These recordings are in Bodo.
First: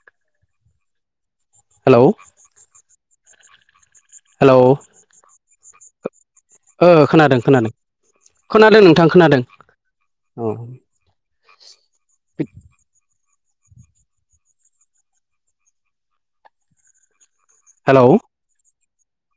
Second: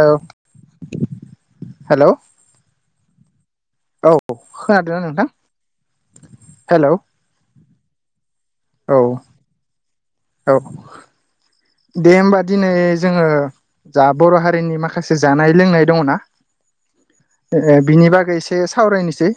ओ हेलौ। औ हेलौ खोनादों ना नोंथां हेलौ ओ खोनादों खोनादों खोनादों औ नोंथां खोनादों औ दे होमबा दिनै जोङो जा बर' हारिनि माखासे जानाय लोंनाय दङना हेलौ बिनि बागै एसे सावरायनोसै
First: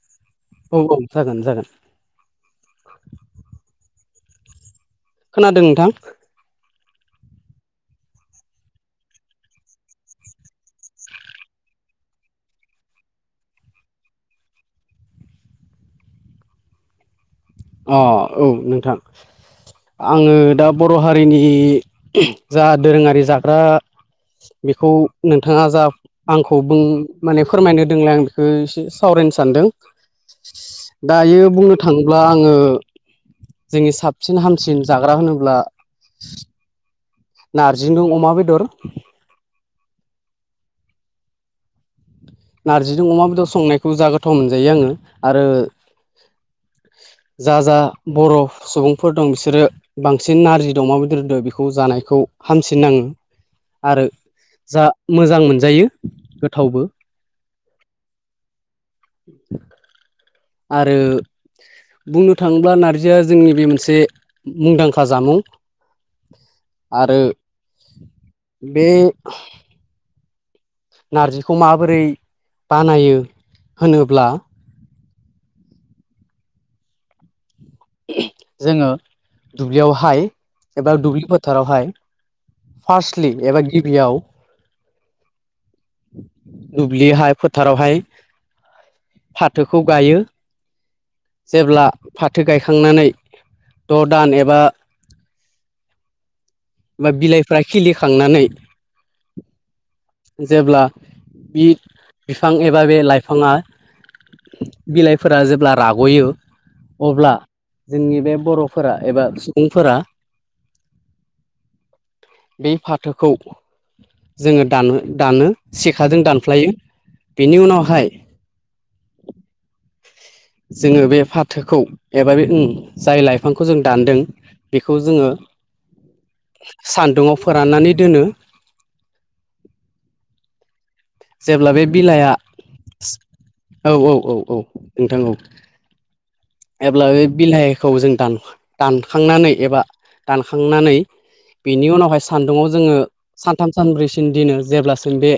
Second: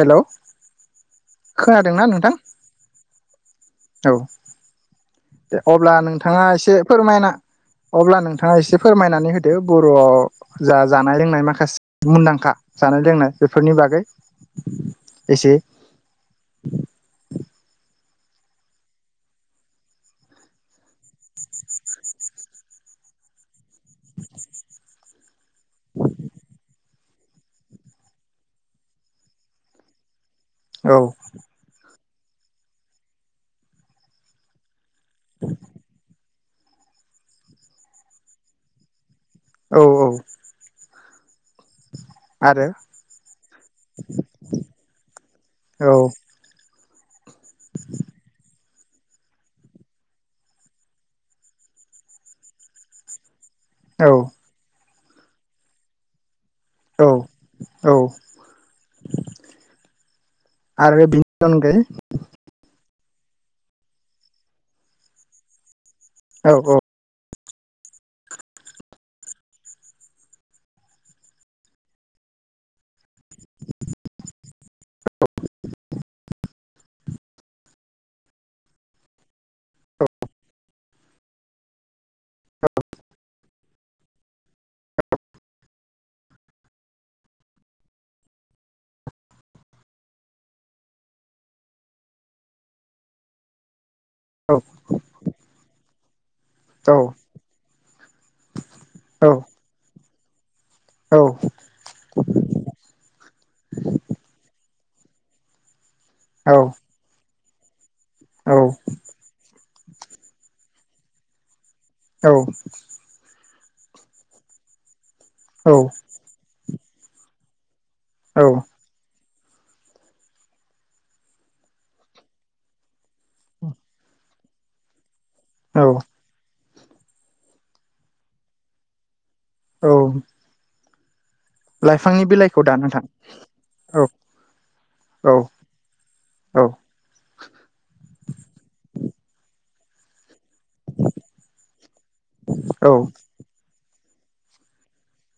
हेल' औ औ जागोन जागोन खोनादोंना नोंथां औ खोनादों नोंथां अब्ला नोंथाङा एसे फोरमायना अब्ला नोंथाङा एसे फोरमायनानै होदो बर'आव जा जानाय लोंनाय माखासे मुंदांखा जानाय लोंनाय बेफोरनि बागै एसे आ औ नोंथां। आङो दा बर' हारिनि जा दोरोङारि जाग्रा बेखौ नोंथाङा जा आंखौ बुं माने फोरमायनो होदों आं बेखौ एसे सावरायनो सानदों औ दायो बुंनो थाङोब्ला दा आङो जोंनि साबसिन हामसिन जाग्रा होनोब्ला नारजिजों अमा बेदर औ औ। आरो नारजिजों अमा बेदर संनायखौ ज गोथाव मोनजायो आङो आरो औ जा जा बर' सुबुंफोर दं बिसोरो बांसिन नारजिजों अमा बेदरजों बेखौ जानायखौ हामसिन नाङो। आरो औ जा मोजां मोनजायो गोथावबो औ औ। आरो बेनि अनगायै बुंनो नो थाङोब्ला नारजिया जोंनि बे मोनसे मुंदांखा जामुं औ औ आरो बे नारजिखौ माबोरै बानायो होनोब्ला [inaudible] जोङो दुब्लियावहाय एबा दुब्लि फोथारावहाय फारटलि एबा गिबियाव दुब्लिहाय फोथारावहाय फाथोखौ गायो। जेब्ला फाथो गायखांनानै द' दान औ एबा बिलाइफ्रा खिलिखांनानै औ। जेब्ला औ बि बिफां एबा बे लाइफाङा बिलाइफोरा जेब्ला राग'यो‌ औ अब्ला जोंनि बे औ बर'फोरा एबा सुबुंफोरा औ फाथोखौ जोङो दानो दानो सेखाजों दानफ्लायो। बेनि उनावहाय औ जोङो बे फाथोखौ एबा बे उम जाय लाइफांखौ जों दानदों बेखौ जोङो औ सान्दुाव फोराननानै दोनो औ जेब्ला बे लाइफांनि बिलाइआ बिलाइखौ दान नोंथां औ औ। औ एब्ला बे बिलाइखौ जों दान दानखांनानै एबा दानखांनानै बेनि उनावहाय सान्दुङाव औ जोङो सानथाम सानब्रैसिन दिनो जेब्लासिम बे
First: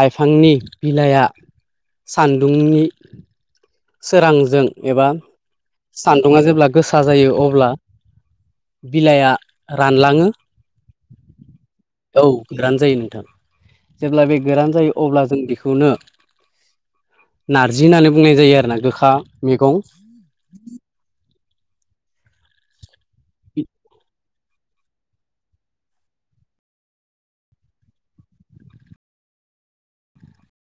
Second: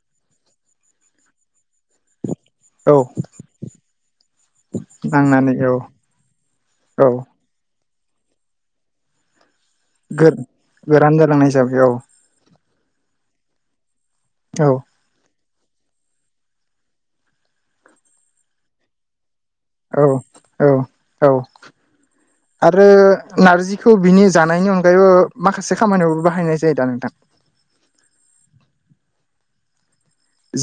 लाइफांनि बिलाइआ सान्दुंनि औ सोरांजों एबा नांनानै औ सान्दुङा जेब्ला गोसा औ जायो अब्ला बिलाइआ रानलाङो गो गोरान जालांनाय हिसाबै औ। औ गोरान जायो नोंथां जेब्ला बे औ गोरान जायो अब्ला जों बेखौनो नारजि होननानै बुंनाय जायो आरोना गोखा मेगं औ औ औ [inaudible] आरो नारजिखौ बिनि जानायनि अनगायैबो माखासे खामानियावबो बाहायनाय जायो दा नोंथां।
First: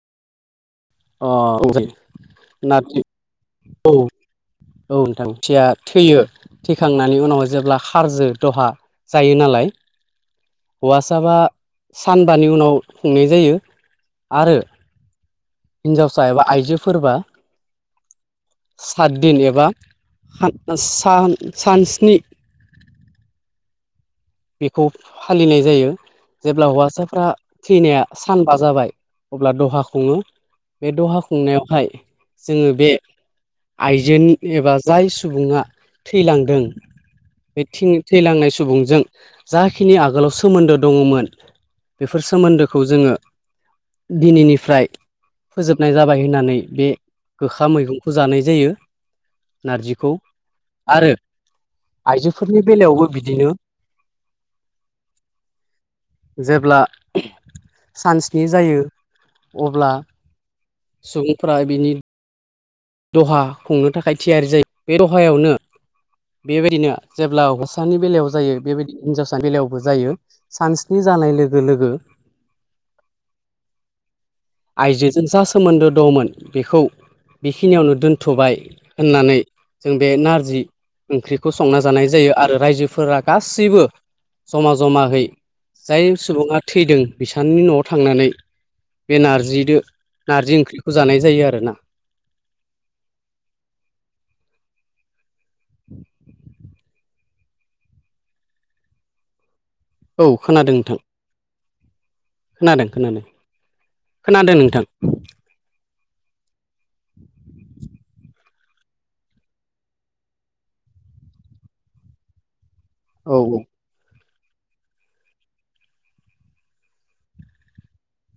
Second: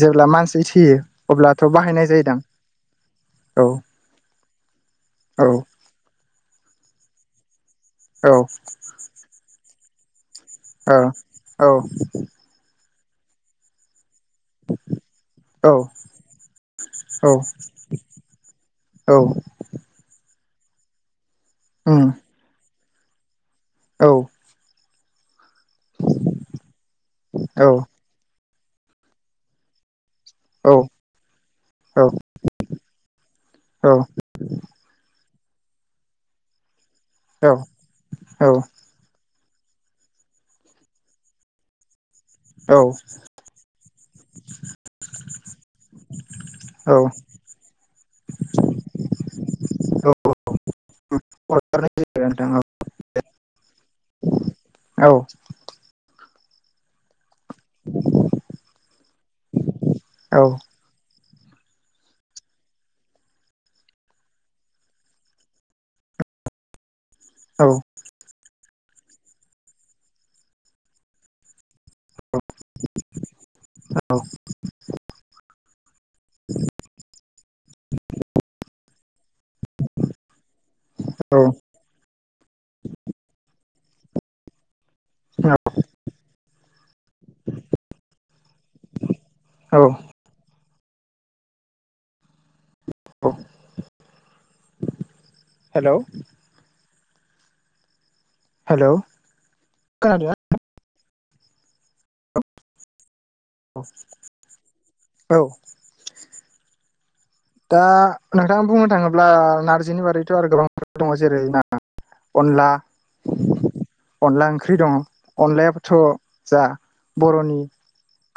जेब्ला मानसि थैयो अ अब्लाथ' मफ्राय बाहायनाय जायोदां नारजि औ औ नोंथांथिया थैयो थैखांनानै उनाव जेब्ला खारजो औ दहा जायो नालाय औ हौवासाबा औ सानबानि उनाव खुंनाय जायो आरो [inaudible] औ हिनजावसा एबा आइजोफोरबा औ औ सातदिन एबा सान सान सानस्नि औ बेखौ फालिनाय जायो जेब्ला हौवासाफ्रा थैनाया सानबा जाबाय अब्ला दहा खुङो। बे दहा खुंनायावहाय जोङो बे औ आइजो एबा जाय सुबुङा थैलांदों औ बे औ थैलांनाय सुबुंजों जाखिनि आगोलाव सोमोन्दो दङमोन बेफोर सोमोन्दोखौ जोङो दिनैनिफ्राय फोजोबनाय जाबाय होननानै बे औ गोखा मैगंखौ जानाय जायो। नारजिखौ आरो औ नोंथां आइजोफोरनि बेलायावबो बिदिनो औ जेब्ला सानस्नि जायो अब्ला औ सुबुंफ्रा बिनि दहा खुंनो थाखाय थियारि जायो बे दहायावनो बेबायदिनो जेब्ला हौसानि बेलायाव जायो बेबायदि हिनजावसा बेलायावबो जायो सानस्नि जानाय लोगो लोगो आइजोजों जा सोमोन्दो दंमोन बेखौ बेखिनियावनो दोन्थ'बाय होननानै जों बे नारजि औ ओंख्रिखौ संना जानाय जायो आरो रायजोफोरा गासैबो जमा जमायै जाय सुबुङा थैदों बिसनि न'आव थांनानै बे औ नारजिदो नारजि ओंख्रिखौ जानाय जायो आरो। औ हेलौ। हेलौ औ खोनादोंना खोनादों नोंथां। खोनादों खोनादों। खोनादों नोंथां औ। दा नोंथाङा बुंनो थाङोब्ला नारजिनि बारैथ' आरो गोबां दङ जेरै ना। अनला औ औ। अनला ओंख्रि दं अनलायाबाथ' जा बर'नि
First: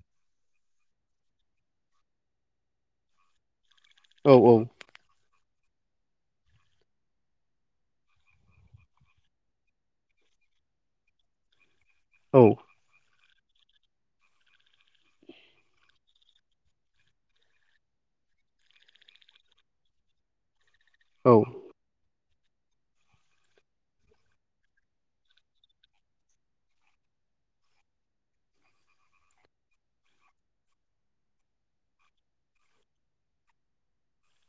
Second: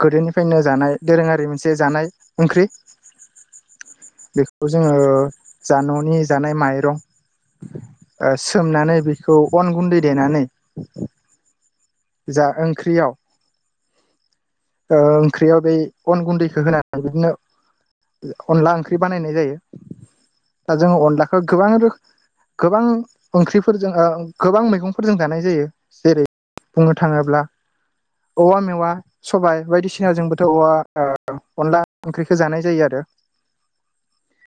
गोदोनिफ्रायनो जानाय दोरोङारि मोनसे जानाय ओंख्रि औ बेखौ जोङो जा न'नि जानाय माइरं सोमनानै बेखौ अन गुन्दै देनानै औ जा ओंख्रियाव ओ ओंख्रियाव बे अन गुन्दैखौ होनानै बिदिनो अनला ओंख्रि बानायनाय जायो दा जोंङ औ अनलाखौ गोबां रोख गोबां ओंख्रिफोरजों ओ गोबां मैगंफोरजों जानाय जायो जेरै बुंनो थाङोब्ला औवा मेवा सबायाइ बायदिसिना जोंबोथ' औवा अनला ओंख्रिखौ जानाय जायो आरो [inaudible]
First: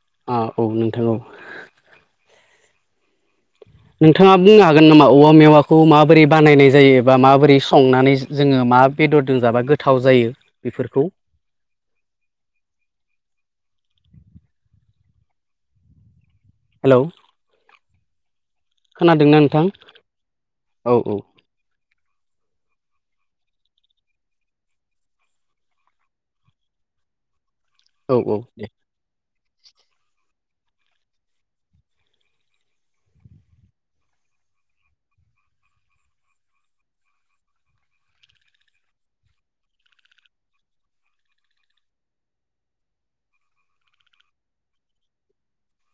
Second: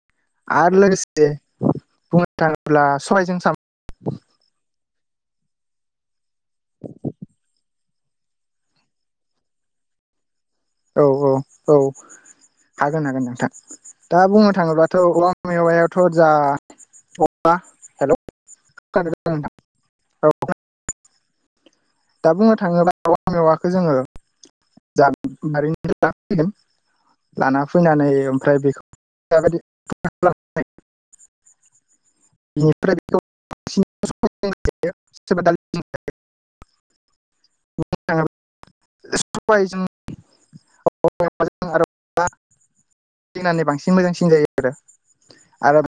औ आरो नोंथां औ लोगोसे बुंनो थाङोब्ला सहजों साम नोंथाङा बुंनो हागोन नामा औवा मेवाखौ माबोरै बानायनाय जायो एबा माबोरै संनानै जोङो मा बेदरजों जाबा गोथाव जायो? औ बेफोरखौ औ औ। हागोन हागोन नोंथां दा बुंनो थाङोबाथ' अ मेवायावथ' जा हेलौ। [unintelligible] खोनादोंना नोंथां? औ औ औ दा बुंनो थाङोब्ला मा मेवखौ जोङो [unintelligible] लाना फैनानै औ ओमफ्राय बेखौ [unintelligible] [unintelligible] [unintelligible] होनानै बांसिन मोजांसिन जायो आरो आरो [unintelligible]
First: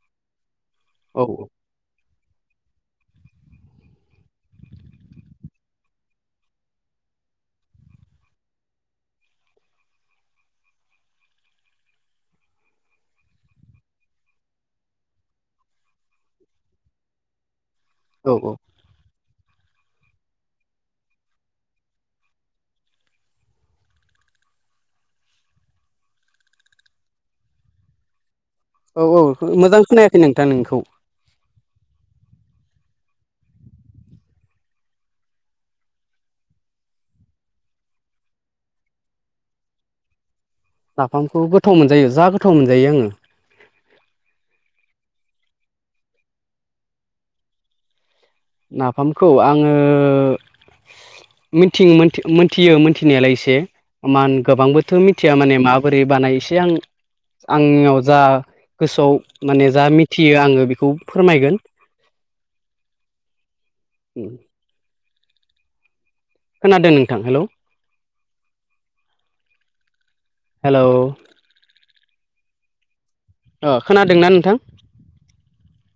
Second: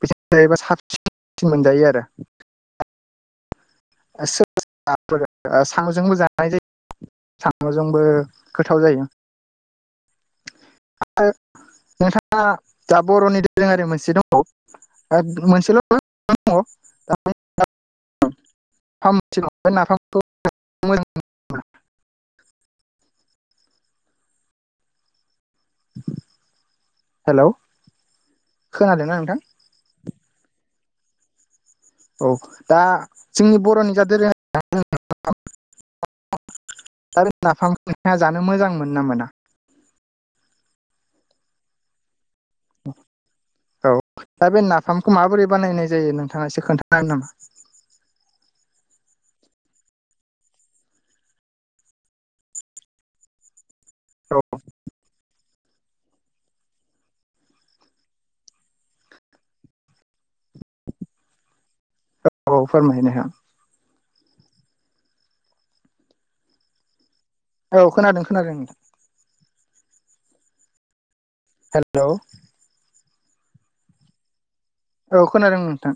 बेजों जायोबा साबसिन मोनजांसिन औ मोनजायो आरो दा सोरबा सोरबा सामजोंबो जानाय जायो। साम'जोंबो गोथाव जायो। आरो नोंथाङा दा बर'नि दोरोङारि मोनसे दङबावो मोनसेल' गोबां दङ औ औ। फामसेलांबाय नाफामखौ हेलौ। औ खोनादोंना नोंथां औ मोजां खोननायाखै नोंथां नोंनिखौ। औ दा जोंनि बर'नि दोरोङारि जानाय लोंनायखौ आरो नोंथांआ नाफाम जानो मोजां मोनोगोना मोना? नाफामखौ गोथाव मोनजायो जा गोथाव मोनजायो आङो। औ दा बे नाफामखौ माबोरै बानायनाय जायो नोंथाङा एसे खोन्थानो हागोन नामा? नाफामखौ आङो मिथिं मोनथियो मोनथिनायालाय एसे औ मान गोबांबोथ' मिथिया माने माबोरै बानाय एसे आं आंनियाव जा गोसोआव माने जा मिथियो आङो बेखौ फोरमायगोन औ औ फोरमायनो हा। उ खोनादों नोंथां हेल'? औ खोनादों खोनादों। हेल' हेल' अ खोनादोंना नोंथां? औ खोनादों नोंथां।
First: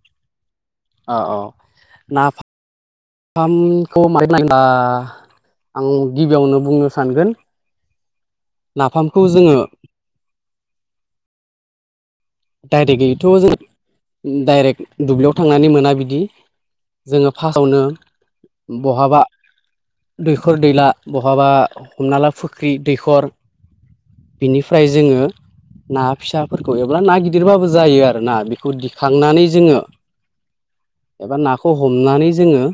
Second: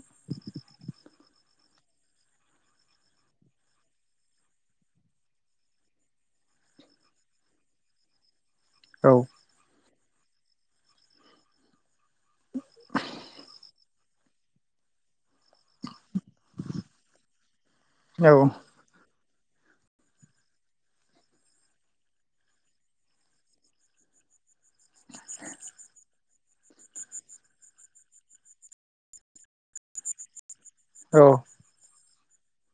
औ औ न मखौ मैना आं गिबियावनो बुंनो सानगोन औ नाफामखौ जंङ डाइरेक्ट गैयैथ' जों डाइरेक्ट दुब्लियाव थांनानै मोना बिदि जंङो फार्स्टआवनो औ बहाबा दैखर दैला बहाबा हमना ला फुख्रि दैखर बिनिफ्राय जोङो ना फिसाफोरखौ एबा ना गिदिर गिदिरबाबो जायो आरो ना। बेखौ दिखांनानै जोंङो औ एबा ना। खौ हमनानै जोङो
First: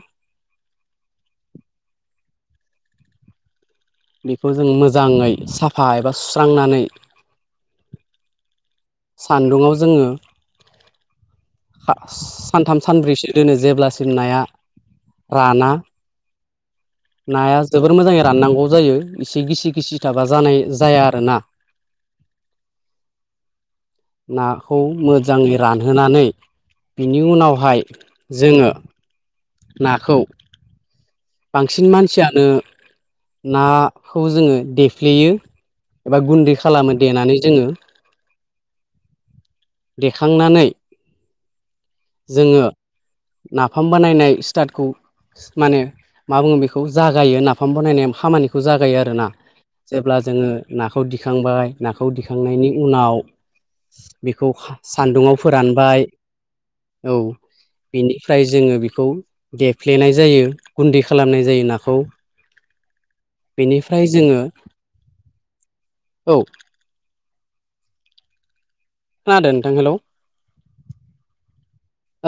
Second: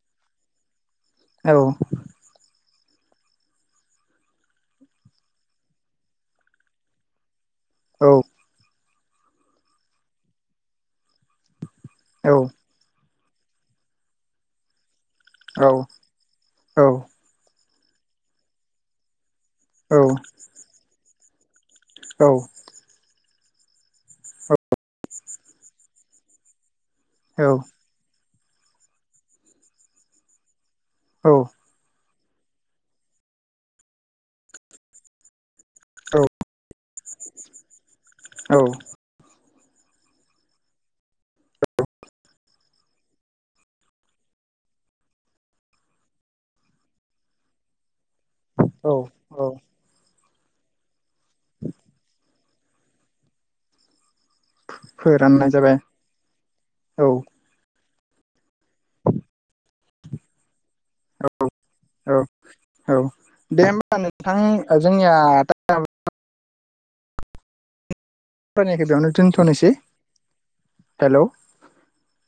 औव बेखौ जों मोजांङै साफा एबा सुस्रांनानै औ सान्दुङाव जोंङो बा औव सानथाम सानब्रैसो दोनो जेब्लासिम नाया राना औव औव नाया जोबोर मोजंङै राननांगौ जायो इसे गिसि गिसि थाबा जानाय जाया आरो ना। औव नाखौ मोजांङै रानहोनानै बिनि उनावहाय जोंङ नाखौव औ बांसिन मानसियानो नाखौ जोंङो देफ्लेयो? एबा गुन्दै खालामो देनानै जोंङो। औव देखांनानै जोंङो नाफाम बानायनाय स्टारटखौ माने मा बुंङो बेखौ जागायो नाफाम नाफाम बानायनाया खामानिखौ जागायो आरो ना। औ औ जेब्ला जोंङो नाखौ दिखांबाय नाखौ दिखांनायनि उनाव बेखौ सान्दुं आव फोराननाय जाबाय फोरानबाय। औ बेनिफ्राय जोंङो बेखौ देफ्लेनाय जायो। गुन्दै खालामनाय जायो नाखौ। औ दे होमबा नोंथां जोंनिया औव फोरानि खोव बेनो खोनादों नोंथां हेल'?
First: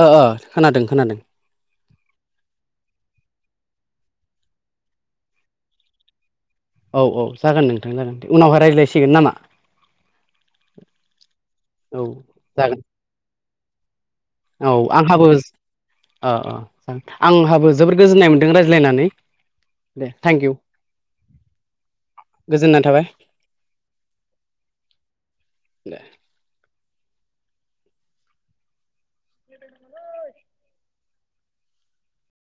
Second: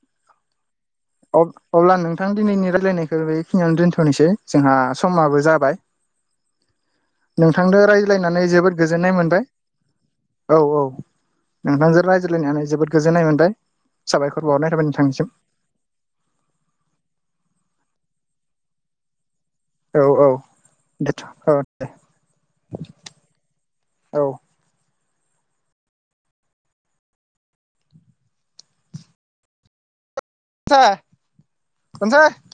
अ अ खोनादों खोनादों। अब्ला नोंथां दिनैनि रायलायनायखौ बेखिनियावानो दोनथ'नोसै जोंहा समाबो जाबाय। औ औ जागोन नोंथांनो नोंथां जागोन रायज्लायनानै उनावहाय जोबोद रायज्लायसिगोन गोजोननाय नामा मोनबाय। औ औ औ नोंथांजों रायज्लायनानै जागोन जोबोद गोजोननाय मोनबाय। साबायखर बावरनाय औ थाबाय आंहाबो नोंथांनिसिम। अ अ ज आंहाबो जोबोर गोजोननाय मोन्दों रायज्लायनानै। औ दे औ थेंक इउ दोनथ' औ दे गोजोननाय थाबाय औ। दे [inaudible]